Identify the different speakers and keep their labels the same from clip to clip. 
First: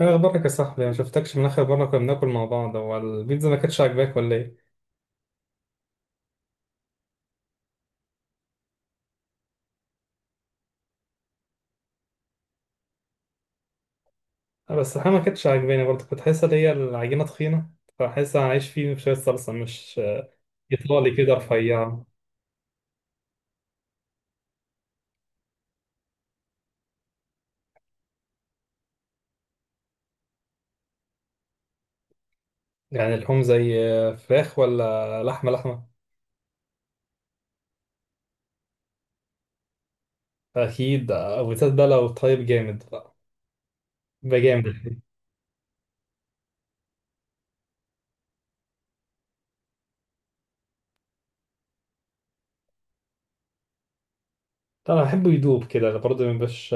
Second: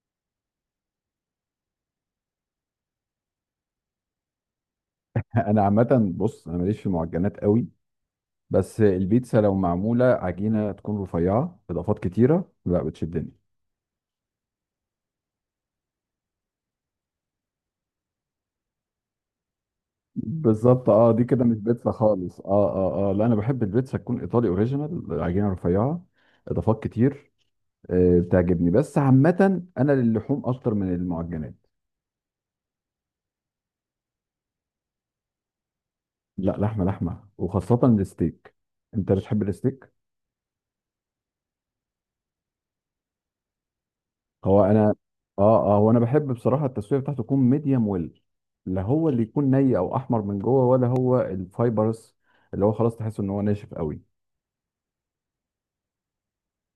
Speaker 1: ايه اخبارك يا صاحبي؟ ما شفتكش من اخر مره كنا بناكل مع بعض. هو البيتزا ما كانتش عاجباك ولا ايه؟
Speaker 2: انا عامه، بص، انا ماليش في المعجنات قوي. بس البيتزا، لو معموله عجينه تكون رفيعه، اضافات كتيره، لا بتشدني.
Speaker 1: أه، بس الحقيقه ما كانتش عاجباني برضه، كنت حاسس ان هي العجينه تخينه. فحاسس انا عايش فيه شويه صلصه، مش
Speaker 2: بالظبط. اه
Speaker 1: ايطالي
Speaker 2: دي
Speaker 1: كده
Speaker 2: كده مش بيتزا
Speaker 1: رفيع.
Speaker 2: خالص اه، اه، لا، انا بحب البيتزا تكون ايطالي اوريجينال، عجينه رفيعه، اضافات كتير. آه، بتعجبني. بس عامه انا للحوم اكتر من المعجنات.
Speaker 1: يعني اللحوم زي فراخ ولا لحمه؟ لحمه.
Speaker 2: لا، لحمه لحمه، وخاصه الستيك. انت بتحب الستيك؟
Speaker 1: اكيد. وبالذات بقى لو طيب جامد بقى، بقى
Speaker 2: هو
Speaker 1: جامد.
Speaker 2: انا. اه، اه، وانا بحب بصراحه التسويه بتاعته تكون ميديم ويل. لا، هو اللي يكون ني او احمر من جوه، ولا هو الفايبرس اللي هو خلاص تحس ان هو ناشف قوي.
Speaker 1: طبعا بحبه يدوب كده برضه، ما يبقاش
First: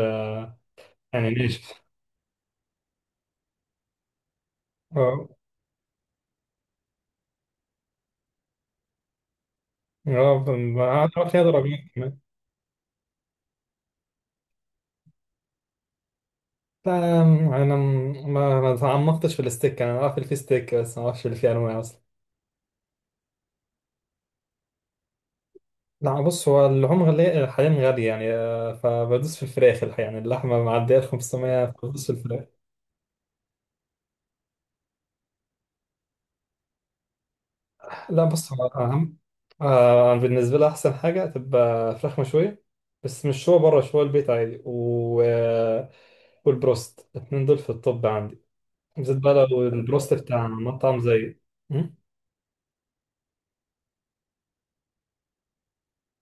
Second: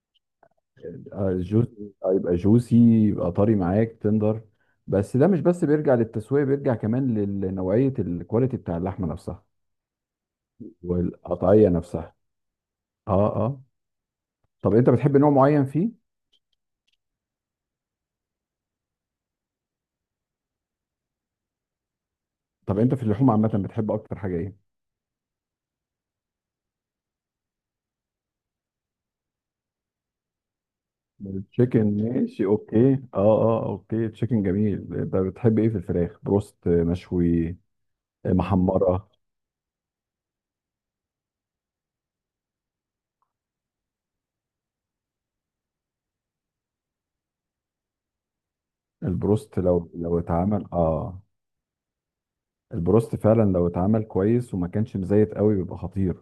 Speaker 1: يعني
Speaker 2: آه، جوز.
Speaker 1: ناشف.
Speaker 2: يبقى جوسي، يبقى طري معاك، تندر. بس ده
Speaker 1: اه،
Speaker 2: مش بس بيرجع للتسويه، بيرجع كمان لنوعيه الكواليتي بتاع اللحمه نفسها،
Speaker 1: اه، ما اعرفش هذا رقم.
Speaker 2: والقطعيه نفسها. اه، اه. طب انت بتحب نوع معين فيه؟
Speaker 1: لا، انا ما تعمقتش في الستيك. انا عارف اللي فيه ستيك بس ما اعرفش اللي فيه انواع اصلا.
Speaker 2: طب انت في اللحوم عامه بتحب اكتر حاجه ايه؟
Speaker 1: لا، بص، هو اللحوم غالية حاليا، غالية يعني. فبدوس في الفراخ. يعني اللحمة معدية ال 500،
Speaker 2: تشيكن،
Speaker 1: فبدوس في الفراخ.
Speaker 2: ماشي، اوكي. اه، اه، اوكي. تشيكن جميل. بتحب ايه في الفراخ؟ بروست؟ مشوي؟
Speaker 1: لا، بص هو
Speaker 2: محمرة؟
Speaker 1: أهم. أنا بالنسبة لي أحسن حاجة تبقى فراخ مشوية. بس مش شوية بره، شوية البيت عادي. و... آه، والبروست الاتنين دول في الطب عندي، بالذات بقى
Speaker 2: البروست
Speaker 1: لو
Speaker 2: لو
Speaker 1: البروست
Speaker 2: لو
Speaker 1: بتاع
Speaker 2: اتعمل
Speaker 1: مطعم زي. م?
Speaker 2: البروست فعلا لو اتعمل كويس وما كانش مزيت قوي بيبقى خطير.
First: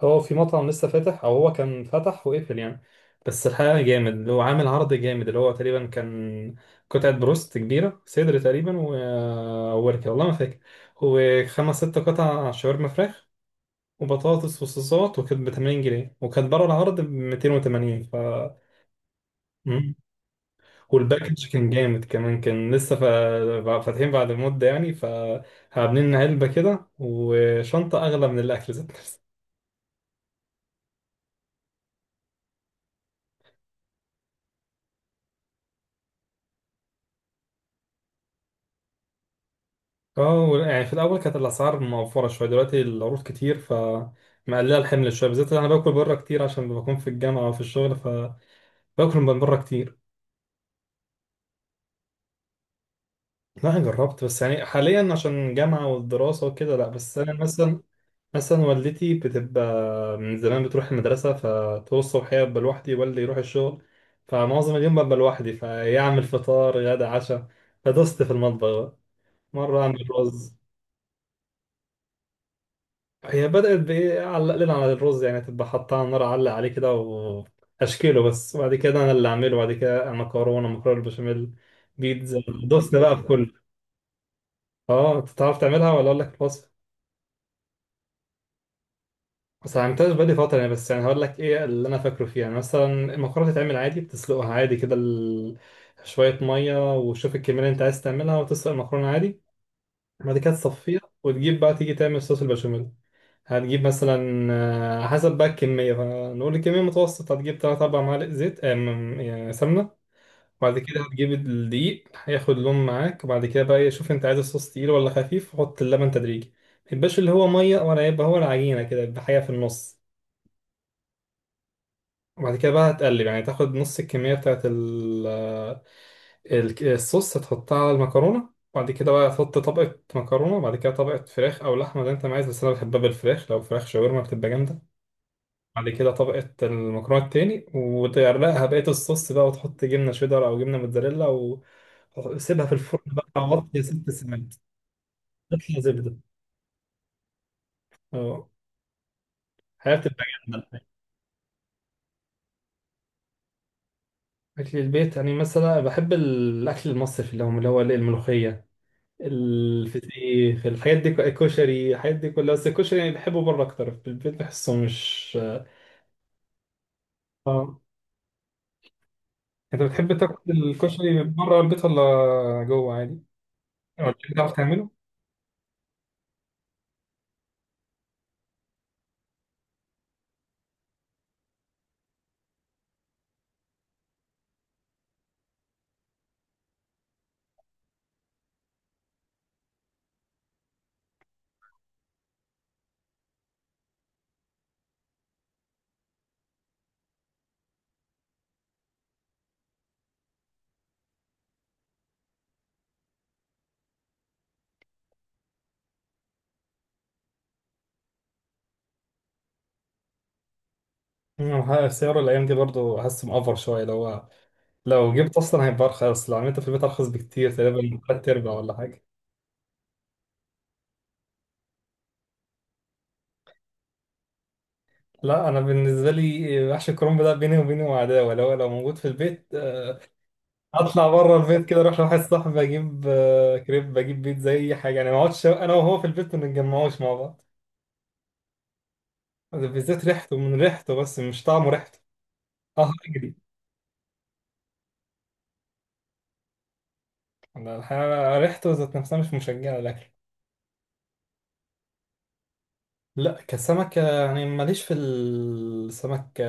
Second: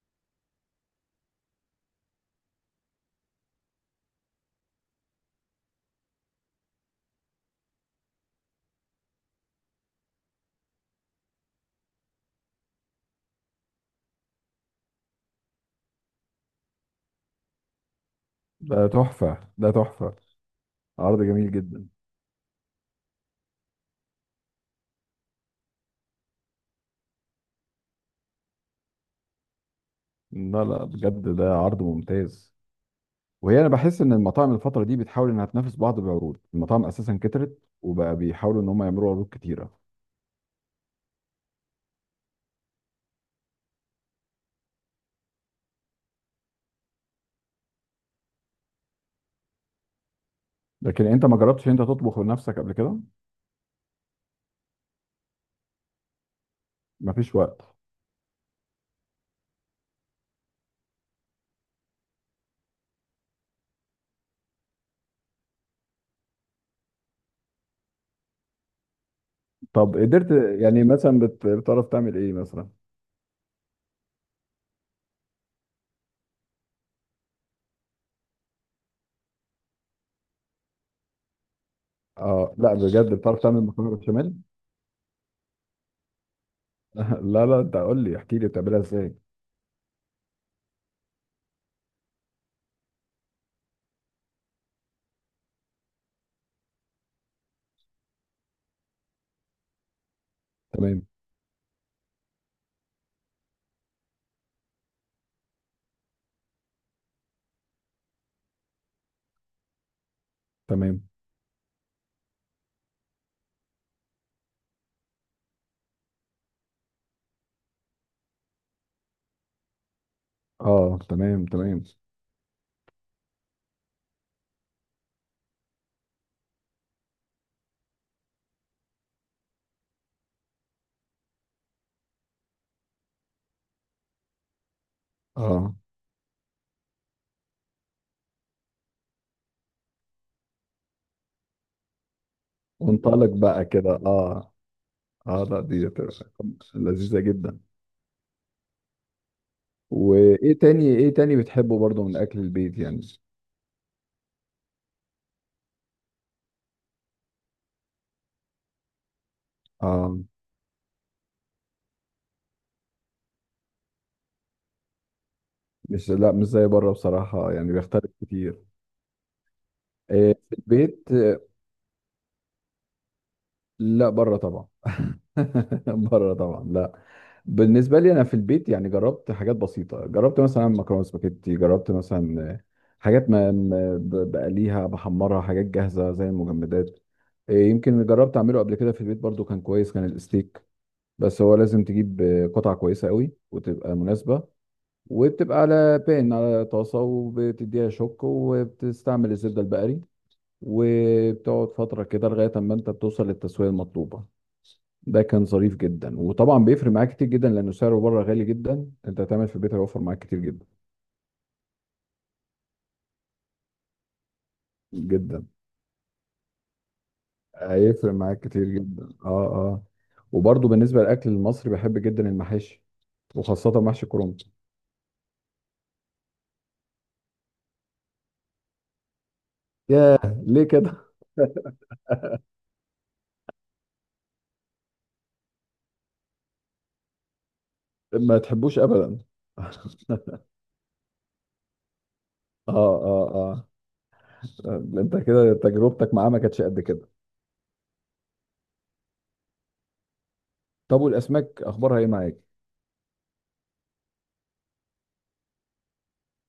Speaker 1: هو في مطعم لسه فاتح او هو كان فتح وقفل يعني، بس الحقيقه جامد اللي هو عامل عرض جامد. اللي هو تقريبا كان قطعه بروست كبيره، صدر تقريبا ووركه، والله ما فاكر، وخمس ست قطع شاورما فراخ، وبطاطس وصوصات، وكانت ب 80 جنيه، وكانت بره العرض ب 280، ف
Speaker 2: ده تحفة، ده
Speaker 1: مم.
Speaker 2: تحفة. عرض
Speaker 1: والباكج
Speaker 2: جميل
Speaker 1: كان
Speaker 2: جدا.
Speaker 1: جامد كمان، كان لسه فاتحين بعد مده يعني، فعاملين علبه كده وشنطه اغلى من الاكل ذات.
Speaker 2: لا، لا، بجد ده عرض ممتاز. وهي انا بحس ان المطاعم الفترة دي بتحاول انها تنافس بعض بعروض، المطاعم اساسا كترت وبقى بيحاولوا ان هم يعملوا عروض كتيرة.
Speaker 1: اه، يعني في الاول كانت الاسعار موفره شويه، دلوقتي العروض كتير، ف مقلله الحمل شويه، بالذات انا باكل بره كتير عشان بكون في الجامعه وفي الشغل، فباكل من بره كتير.
Speaker 2: لكن انت ما جربتش انت تطبخ بنفسك قبل كده؟
Speaker 1: لا، انا جربت، بس يعني حاليا عشان الجامعه والدراسه وكده لا. بس انا
Speaker 2: مفيش وقت.
Speaker 1: مثلا، مثلا والدتي بتبقى من زمان بتروح المدرسه، فطول الصبح هي ببقى لوحدي، والدي يروح الشغل، فمعظم اليوم ببقى لوحدي، فيعمل فطار غدا عشاء. فدست في المطبخ بقى. مره
Speaker 2: طب
Speaker 1: اعمل
Speaker 2: قدرت
Speaker 1: رز.
Speaker 2: يعني مثلا بتعرف تعمل ايه مثلا؟
Speaker 1: هي بدأت بإيه، علق لنا على الرز يعني، تبقى حطها على النار، علق عليه كده وأشكيله بس، وبعد كده أنا اللي أعمله. وبعد كده مكرونة بالبشاميل، بيتزا،
Speaker 2: اه، لا،
Speaker 1: دوسنا
Speaker 2: بجد
Speaker 1: بقى في
Speaker 2: بتعرف تعمل
Speaker 1: كله.
Speaker 2: مكرونه بشاميل؟
Speaker 1: أه، أنت تعرف تعملها ولا أقول لك الوصفة؟
Speaker 2: لا، لا، انت قول لي، احكي لي بتعملها ازاي.
Speaker 1: بس ما عملتهاش بقالي فترة يعني، بس يعني هقول لك إيه اللي أنا فاكره فيها يعني، مثلا المكرونة بتتعمل عادي، بتسلقها عادي كده شوية مية، وشوف الكمية اللي أنت عايز تعملها، وتسلق المكرونة عادي. بعد كده تصفيها،
Speaker 2: تمام،
Speaker 1: وتجيب بقى تيجي تعمل صوص البشاميل. هتجيب مثلا حسب بقى الكمية، فنقول الكمية متوسط، هتجيب تلات أربع معالق زيت يعني سمنة. وبعد
Speaker 2: تمام.
Speaker 1: كده هتجيب الدقيق، هياخد لون معاك. وبعد كده بقى إيه، شوف انت عايز الصوص تقيل ولا خفيف، وحط اللبن تدريجي. ميبقاش اللي هو مية، ولا يبقى هو العجينة كده، يبقى حاجة في النص.
Speaker 2: اه، تمام، تمام.
Speaker 1: وبعد كده بقى هتقلب يعني، تاخد نص الكمية بتاعت ال- الصوص، هتحطها على المكرونة. وبعد كده بقى هتحط طبقة مكرونة، وبعد كده طبقة فراخ أو لحمة زي انت ما عايز. بس أنا بحبها بالفراخ، لو فراخ شاورما بتبقى جامدة.
Speaker 2: اه،
Speaker 1: بعد كده طبقة المكرونة التاني، وتغرقها بقية الصوص بقى، وتحط جبنة شيدر أو جبنة موتزاريلا وسيبها في الفرن
Speaker 2: وانطلق
Speaker 1: بقى،
Speaker 2: بقى
Speaker 1: وطي
Speaker 2: كده.
Speaker 1: ست
Speaker 2: اه،
Speaker 1: ساعات.
Speaker 2: اه، لا،
Speaker 1: تطلع
Speaker 2: دي هتبقى
Speaker 1: زبدة.
Speaker 2: لذيذه جدا.
Speaker 1: اه. حياة، بتبقى
Speaker 2: وايه
Speaker 1: جامدة.
Speaker 2: تاني، ايه تاني بتحبه برضو من اكل البيت يعني؟
Speaker 1: أكل البيت يعني، مثلا بحب الأكل المصري في اليوم، اللي هو الملوخية،
Speaker 2: اه،
Speaker 1: الفسيخ، الحاجات دي، الكشري، الحاجات دي كلها. بس الكشري يعني بحبه بره أكتر، في البيت بحسه مش.
Speaker 2: مش، لا، مش زي بره بصراحه، يعني
Speaker 1: اه،
Speaker 2: بيختلف كتير.
Speaker 1: أنت بتحب
Speaker 2: إيه،
Speaker 1: تاكل
Speaker 2: في البيت؟
Speaker 1: الكشري بره البيت ولا جوه عادي؟
Speaker 2: لا،
Speaker 1: ولا
Speaker 2: بره
Speaker 1: بتعرف
Speaker 2: طبعا.
Speaker 1: تعمله؟
Speaker 2: بره طبعا، لا. بالنسبه لي انا في البيت يعني جربت حاجات بسيطه، جربت مثلا مكرونه سباكيتي، جربت مثلا حاجات ما بقليها، بحمرها، حاجات جاهزه زي المجمدات. إيه، يمكن اللي جربت اعمله قبل كده في البيت برضو كان كويس، كان الستيك. بس هو لازم تجيب قطعه كويسه قوي وتبقى مناسبه. وبتبقى على بان، على طاسه، وبتديها شوك، وبتستعمل الزبده البقري، وبتقعد فتره كده لغايه اما انت بتوصل للتسويه المطلوبه. ده كان ظريف جدا. وطبعا بيفرق معاك كتير جدا لانه سعره بره غالي جدا، انت هتعمل في البيت هيوفر معاك كتير جدا.
Speaker 1: مم، السعر الايام دي برضو حاسس مأفر شويه، لو هو لو جبت
Speaker 2: جدا.
Speaker 1: اصلا هيبقى ارخص. لو عملته في البيت ارخص بكتير، تقريبا
Speaker 2: هيفرق
Speaker 1: تلات
Speaker 2: معاك
Speaker 1: ارباع
Speaker 2: كتير
Speaker 1: ولا حاجه.
Speaker 2: جدا. اه، اه. وبرضه بالنسبه للاكل المصري بحب جدا المحاشي، وخاصه محشي كرنب.
Speaker 1: لا، انا بالنسبه لي وحش الكرنب ده، بيني وبينه عداوه. لو موجود في البيت،
Speaker 2: ياه، ليه كده؟
Speaker 1: اطلع بره البيت كده، اروح لواحد صاحبي، اجيب كريب، اجيب بيتزا، اي حاجه يعني، ما اقعدش انا وهو في البيت ما نتجمعوش مع بعض.
Speaker 2: ما تحبوش ابدا؟
Speaker 1: بالذات ريحته،
Speaker 2: اه،
Speaker 1: من ريحته بس مش طعمه، ريحته.
Speaker 2: اه،
Speaker 1: اه، اجري.
Speaker 2: اه. انت كده تجربتك معاه ما كانتش قد كده.
Speaker 1: أنا الحقيقة ريحته ذات نفسها مش مشجعه لك.
Speaker 2: طب والاسماك اخبارها ايه معاك؟
Speaker 1: لا، كسمكة يعني ماليش في السمك،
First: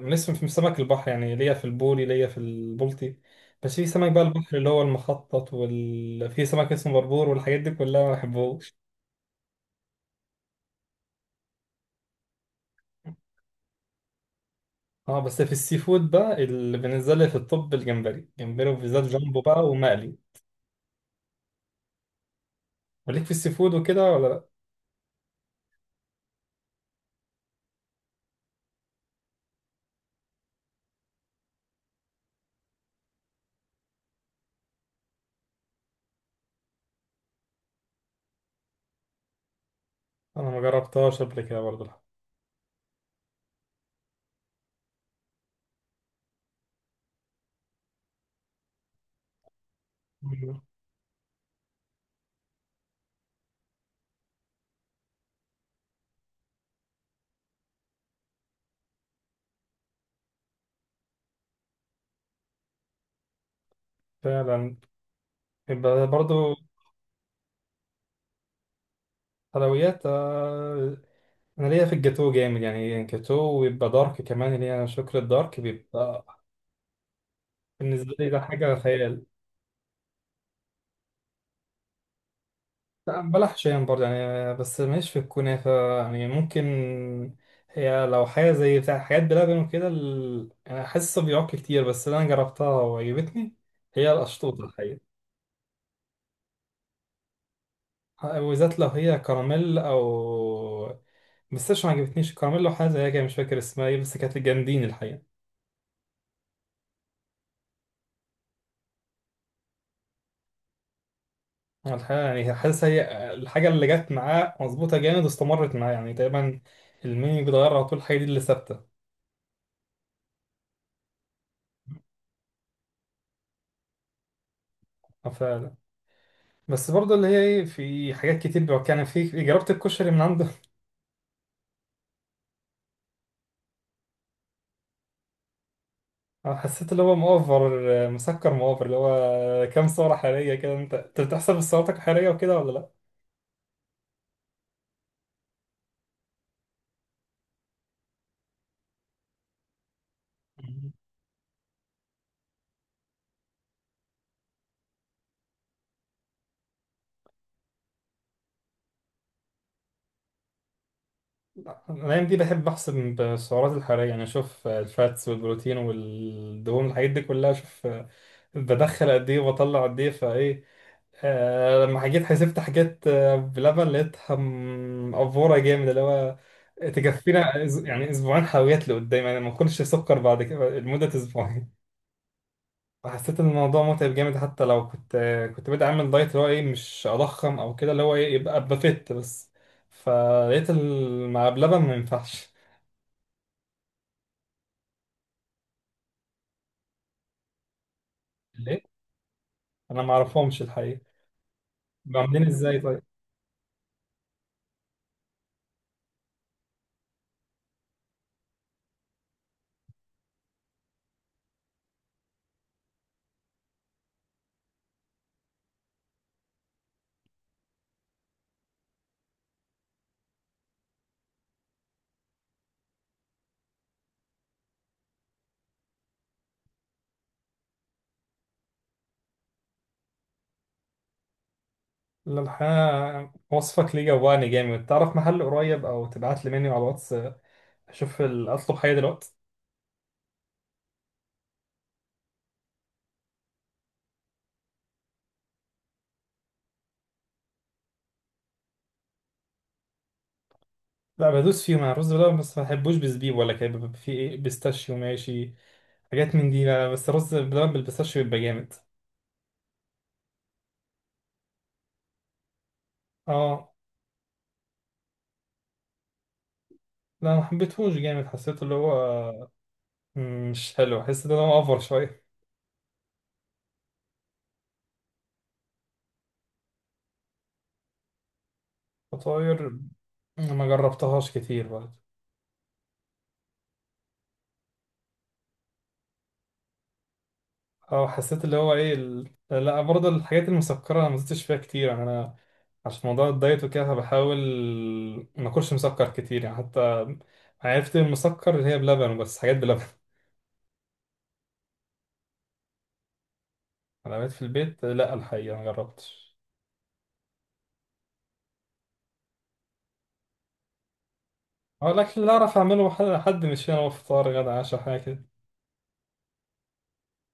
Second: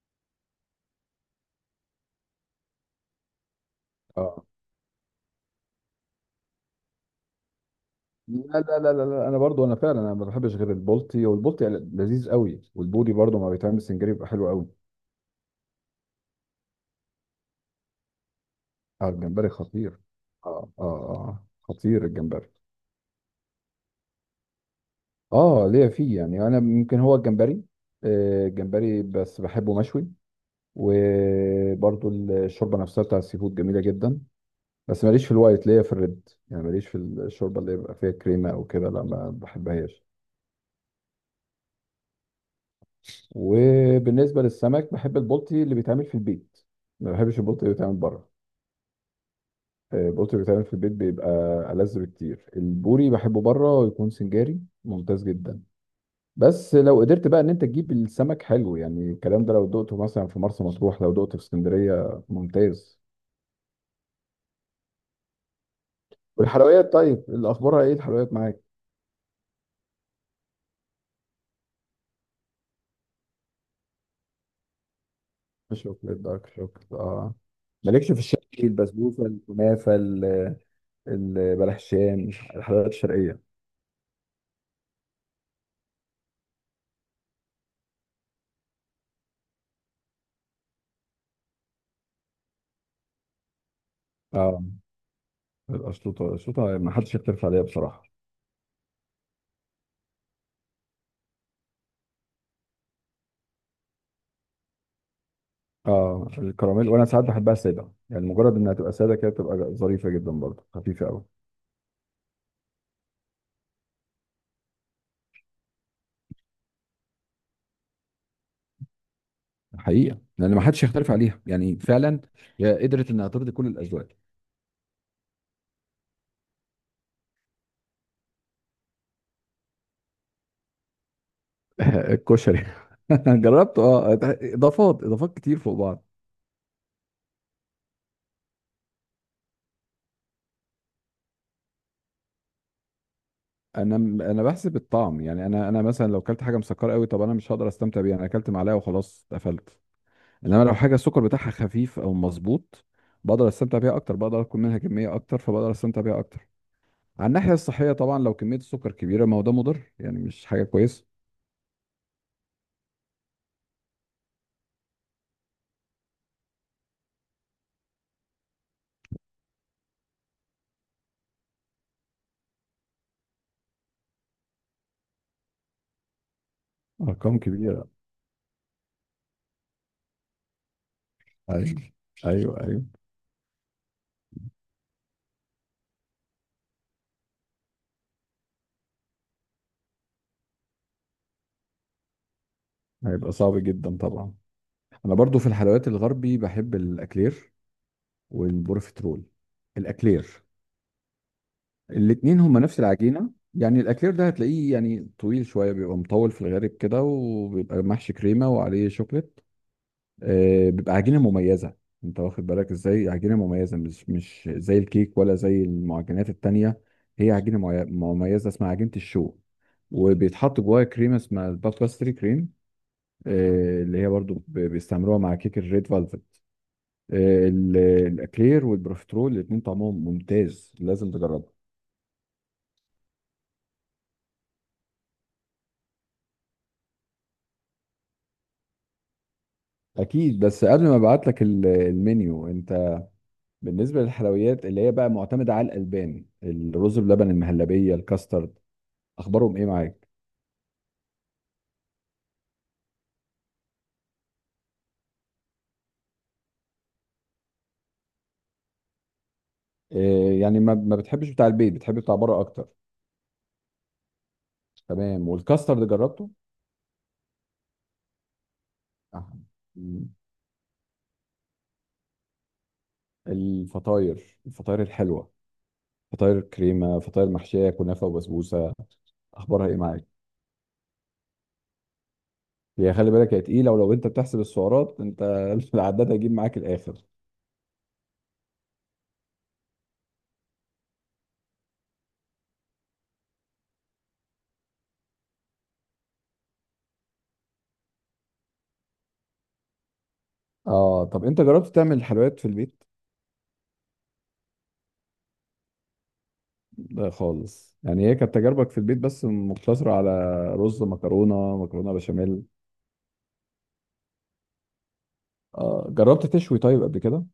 Speaker 1: ماليش في سمك البحر يعني، ليا في البوري، ليا في البلطي. بس في سمك بقى
Speaker 2: اه،
Speaker 1: البحر اللي هو المخطط، في سمك اسمه بربور، والحاجات دي كلها ما
Speaker 2: لا،
Speaker 1: بحبهوش.
Speaker 2: لا، لا، لا، لا، انا برضو انا فعلا انا ما بحبش غير البلطي، والبلطي لذيذ قوي. والبوري برضو ما بيتعمل سنجاري بيبقى حلو قوي.
Speaker 1: اه، بس في السي فود بقى، اللي بالنسبة لي في الطب الجمبري، جمبري وبالذات
Speaker 2: اه،
Speaker 1: جامبو
Speaker 2: الجمبري
Speaker 1: بقى،
Speaker 2: خطير.
Speaker 1: ومقلي.
Speaker 2: اه، اه، اه، خطير الجمبري.
Speaker 1: وليك في السي فود وكده ولا لا؟
Speaker 2: اه، ليا فيه، يعني انا ممكن هو الجمبري. آه، الجمبري بس بحبه مشوي. وبرضو الشوربه نفسها بتاع السي فود جميله جدا. بس ماليش في الوايت، ليا في الريد، يعني ماليش في الشوربه اللي يبقى فيها كريمه او كده، لا ما بحبهاش.
Speaker 1: انا ما جربتهاش قبل كده برضه، لا.
Speaker 2: وبالنسبه للسمك بحب البلطي اللي بيتعمل في البيت، ما بحبش البلطي اللي بيتعمل بره. آه، البلطي اللي
Speaker 1: مم.
Speaker 2: بيتعمل في البيت بيبقى ألذ بكتير. البوري بحبه بره ويكون سنجاري، ممتاز جدا. بس لو قدرت بقى ان انت تجيب السمك حلو، يعني الكلام ده لو دقته مثلا في مرسى مطروح، لو دقته في اسكندريه، ممتاز.
Speaker 1: فعلا، يبقى برضه.
Speaker 2: والحلويات، طيب الاخبار ايه الحلويات معاك؟
Speaker 1: حلويات، انا ليا في الجاتو جامد يعني، جاتو ويبقى دارك كمان، اللي هي شوكليت دارك،
Speaker 2: شوكليت
Speaker 1: بيبقى
Speaker 2: دارك، شوكليت مالكش
Speaker 1: بالنسبه
Speaker 2: في
Speaker 1: لي ده
Speaker 2: الشرقي،
Speaker 1: حاجه خيال.
Speaker 2: البسبوسه، الكنافه، البلحشان، الحلويات
Speaker 1: لا،
Speaker 2: الشرقيه؟
Speaker 1: بلح شام برضه يعني، بس ماليش في الكنافه. يعني ممكن هي لو حاجه زي بتاع حاجات بلبن وكده، انا حاسه بيعك كتير، بس اللي انا جربتها وعجبتني هي
Speaker 2: اه،
Speaker 1: القشطوطه الحقيقه.
Speaker 2: القشطوطه، القشطوطه ما حدش يختلف عليها بصراحه.
Speaker 1: وبالذات لو هي كراميل او، بس مش، ما عجبتنيش الكراميل. لو حاجه زيها كده مش فاكر اسمها ايه، بس كانت جامدين الحقيقه.
Speaker 2: اه، الكراميل، وانا ساعات بحبها ساده، يعني مجرد انها تبقى ساده كده تبقى ظريفه جدا برضه، خفيفه قوي.
Speaker 1: هو الحقيقة يعني، حاسس هي الحاجة اللي جت معاه مظبوطة جامد، واستمرت معاه يعني تقريبا. المين بيتغير على طول، الحاجة دي اللي ثابتة.
Speaker 2: حقيقه، لان ما حدش يختلف عليها يعني فعلا، هي قدرت انها ترضي كل الاذواق.
Speaker 1: فعلا. بس برضه اللي هي ايه، في حاجات كتير بيبقى يعني، في، جربت الكشري من عنده.
Speaker 2: الكشري. جربته، اه. اضافات، اضافات كتير فوق بعض.
Speaker 1: حسيت اللي هو مؤفر، مسكر مؤفر، اللي هو كام سعرة حرارية كده. انت بتحسب السعرات الحرارية وكده ولا لا؟
Speaker 2: انا انا بحسب الطعم، يعني انا مثلا لو اكلت حاجه مسكره قوي، طب انا مش هقدر استمتع بيها، انا اكلت معلقه وخلاص قفلت. انما لو
Speaker 1: مم.
Speaker 2: حاجه السكر بتاعها خفيف او مظبوط، بقدر استمتع بيها اكتر، بقدر اكل منها كميه اكتر، فبقدر استمتع بيها اكتر. على الناحيه الصحيه طبعا لو كميه السكر كبيره ما هو ده مضر، يعني مش حاجه كويسه.
Speaker 1: لا، الأيام دي بحب أحسب بالسعرات الحرارية، يعني أشوف الفاتس والبروتين والدهون، الحاجات دي كلها أشوف بدخل قد إيه وبطلع قد إيه، فإيه، لما جيت حسبت حاجات بلبن، لقيتها مقفورة جامد. اللي هو
Speaker 2: ارقام
Speaker 1: تكفينا
Speaker 2: كبيره.
Speaker 1: يعني اسبوعين حلويات لقدام، يعني ما كنتش سكر بعد كده لمدة اسبوعين.
Speaker 2: ايوه، ايوه، ايوه.
Speaker 1: فحسيت ان الموضوع متعب جامد. حتى لو كنت كنت بادئ اعمل دايت، اللي هو ايه، مش اضخم او كده، اللي هو ايه، يبقى ابقى فت بس. فلقيت مع بلبن ما ينفعش.
Speaker 2: هيبقى صعب جدا طبعا. انا برضو في الحلويات الغربي بحب الاكلير
Speaker 1: ليه؟
Speaker 2: والبروفيترول.
Speaker 1: انا ما
Speaker 2: الاكلير،
Speaker 1: اعرفهمش الحقيقة. بيبقوا
Speaker 2: الاتنين
Speaker 1: عاملين
Speaker 2: هما
Speaker 1: ازاي
Speaker 2: نفس
Speaker 1: طيب؟
Speaker 2: العجينه. يعني الاكلير ده هتلاقيه يعني طويل شويه، بيبقى مطول في الغالب كده، وبيبقى محشي كريمه وعليه شوكليت. آه، بيبقى عجينه مميزه. انت واخد بالك ازاي؟ عجينه مميزه، مش زي الكيك ولا زي المعجنات التانية. هي عجينه مميزه اسمها عجينه الشو. وبيتحط جواها كريمه اسمها الباستري كريم. آه، اللي هي برضو بيستعملوها مع كيك الريد فالفت. ال- الاكلير والبروفيترول الاتنين طعمهم ممتاز، لازم تجربها.
Speaker 1: لا، الحقيقة وصفك ليه جوعني جامد. تعرف محل قريب او تبعت لي منيو على الواتس؟ اشوف اطلب حاجه دلوقتي.
Speaker 2: اكيد. بس قبل ما ابعت لك المنيو، انت بالنسبه للحلويات اللي هي بقى معتمده على الالبان، الرز بلبن، المهلبيه، الكاسترد، اخبارهم ايه معاك؟
Speaker 1: لا، بدوس فيهم انا الرز بلبن، بس ما بحبوش بزبيب ولا كده. بيبقى فيه ايه، بيستاشيو ماشي، حاجات من دي. لا، بس الرز بلبن بالبيستاشيو بيبقى جامد.
Speaker 2: إيه يعني، ما بتحبش بتاع البيت، بتحب بتاع بره اكتر.
Speaker 1: اه،
Speaker 2: تمام، والكاسترد جربته؟
Speaker 1: لا ما حبيتهوش جامد، حسيته اللي
Speaker 2: آه.
Speaker 1: هو،
Speaker 2: مم.
Speaker 1: مم، مش حلو، حسيت ان هو اوفر شويه.
Speaker 2: الفطاير، الفطاير الحلوه، فطاير كريمه، فطاير محشيه كنافه وبسبوسه، اخبارها ايه
Speaker 1: فطاير،
Speaker 2: معاك؟
Speaker 1: ما جربتهاش كتير برضه.
Speaker 2: هي خلي بالك هي تقيله، ولو انت بتحسب السعرات انت العداد هيجيب معاك الاخر.
Speaker 1: اه، حسيت اللي هو ايه، لا، برضه الحاجات المسكره انا ما زدتش فيها كتير يعني، انا عشان موضوع الدايت وكده، فبحاول ما اكلش مسكر كتير يعني، حتى عرفت المسكر اللي هي بلبن، بس حاجات بلبن.
Speaker 2: اه، طب انت جربت تعمل حلويات في البيت؟
Speaker 1: حلويات في البيت، لا الحقيقة ما جربتش.
Speaker 2: لا خالص. يعني هي كانت تجاربك في البيت بس مقتصره على رز، مكرونه،
Speaker 1: هو
Speaker 2: مكرونه
Speaker 1: الأكل اللي
Speaker 2: بشاميل؟
Speaker 1: أعرف أعمله حد مش هنا، هو فطار غدا عشاء، حاجة كده.
Speaker 2: آه، جربت تشوي طيب قبل كده؟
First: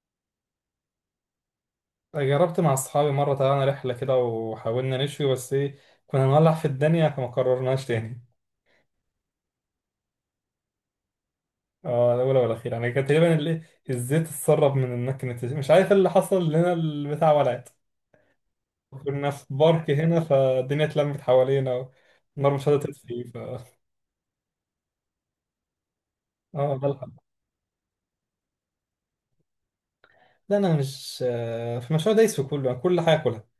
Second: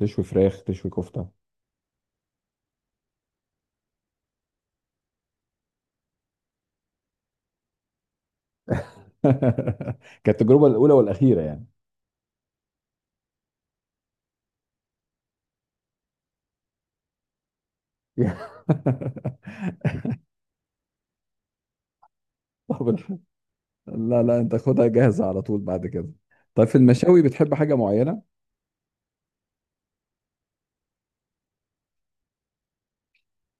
Speaker 2: تشوي فراخ، تشوي كفته؟
Speaker 1: جربت مع أصحابي مرة، طلعنا رحلة كده وحاولنا نشوي، بس إيه، كنا هنولع في الدنيا، فما قررناش تاني.
Speaker 2: كانت التجربه الاولى والاخيره يعني.
Speaker 1: اه، الأولى والأخيرة يعني. كان تقريبا الزيت اتسرب من المكنة، مش عارف إيه اللي حصل لنا، البتاع ولعت. كنا في بارك هنا، فالدنيا اتلمت حوالينا، والنار مش قادرة
Speaker 2: طب
Speaker 1: تطفي، ف
Speaker 2: لا، لا، انت خدها جاهزه على طول بعد كده. طيب في
Speaker 1: اه بلحق.
Speaker 2: المشاوي بتحب حاجه معينه؟
Speaker 1: لا، أنا مش في المشروع دايس في كله، أنا كل حاجة أكلها.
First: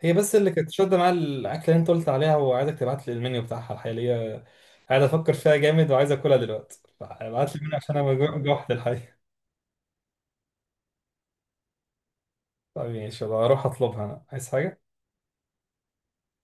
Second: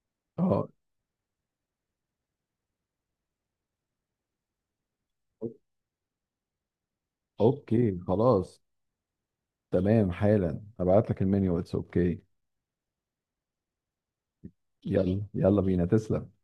Speaker 1: هي بس اللي
Speaker 2: اه،
Speaker 1: كانت شادة معايا الأكلة اللي أنت قلت عليها، وعايزك تبعت لي المنيو بتاعها الحقيقة. قاعد أفكر فيها جامد وعايز أكلها دلوقتي، فابعت لي المنيو عشان
Speaker 2: اوكي،
Speaker 1: أنا
Speaker 2: خلاص.
Speaker 1: جوعت الحقيقة.
Speaker 2: تمام، حالا هبعت لك المنيو اتس. اوكي.
Speaker 1: طيب ماشي، يلا أروح أطلبها. أنا عايز حاجة؟
Speaker 2: يلا، يلا بينا. تسلم.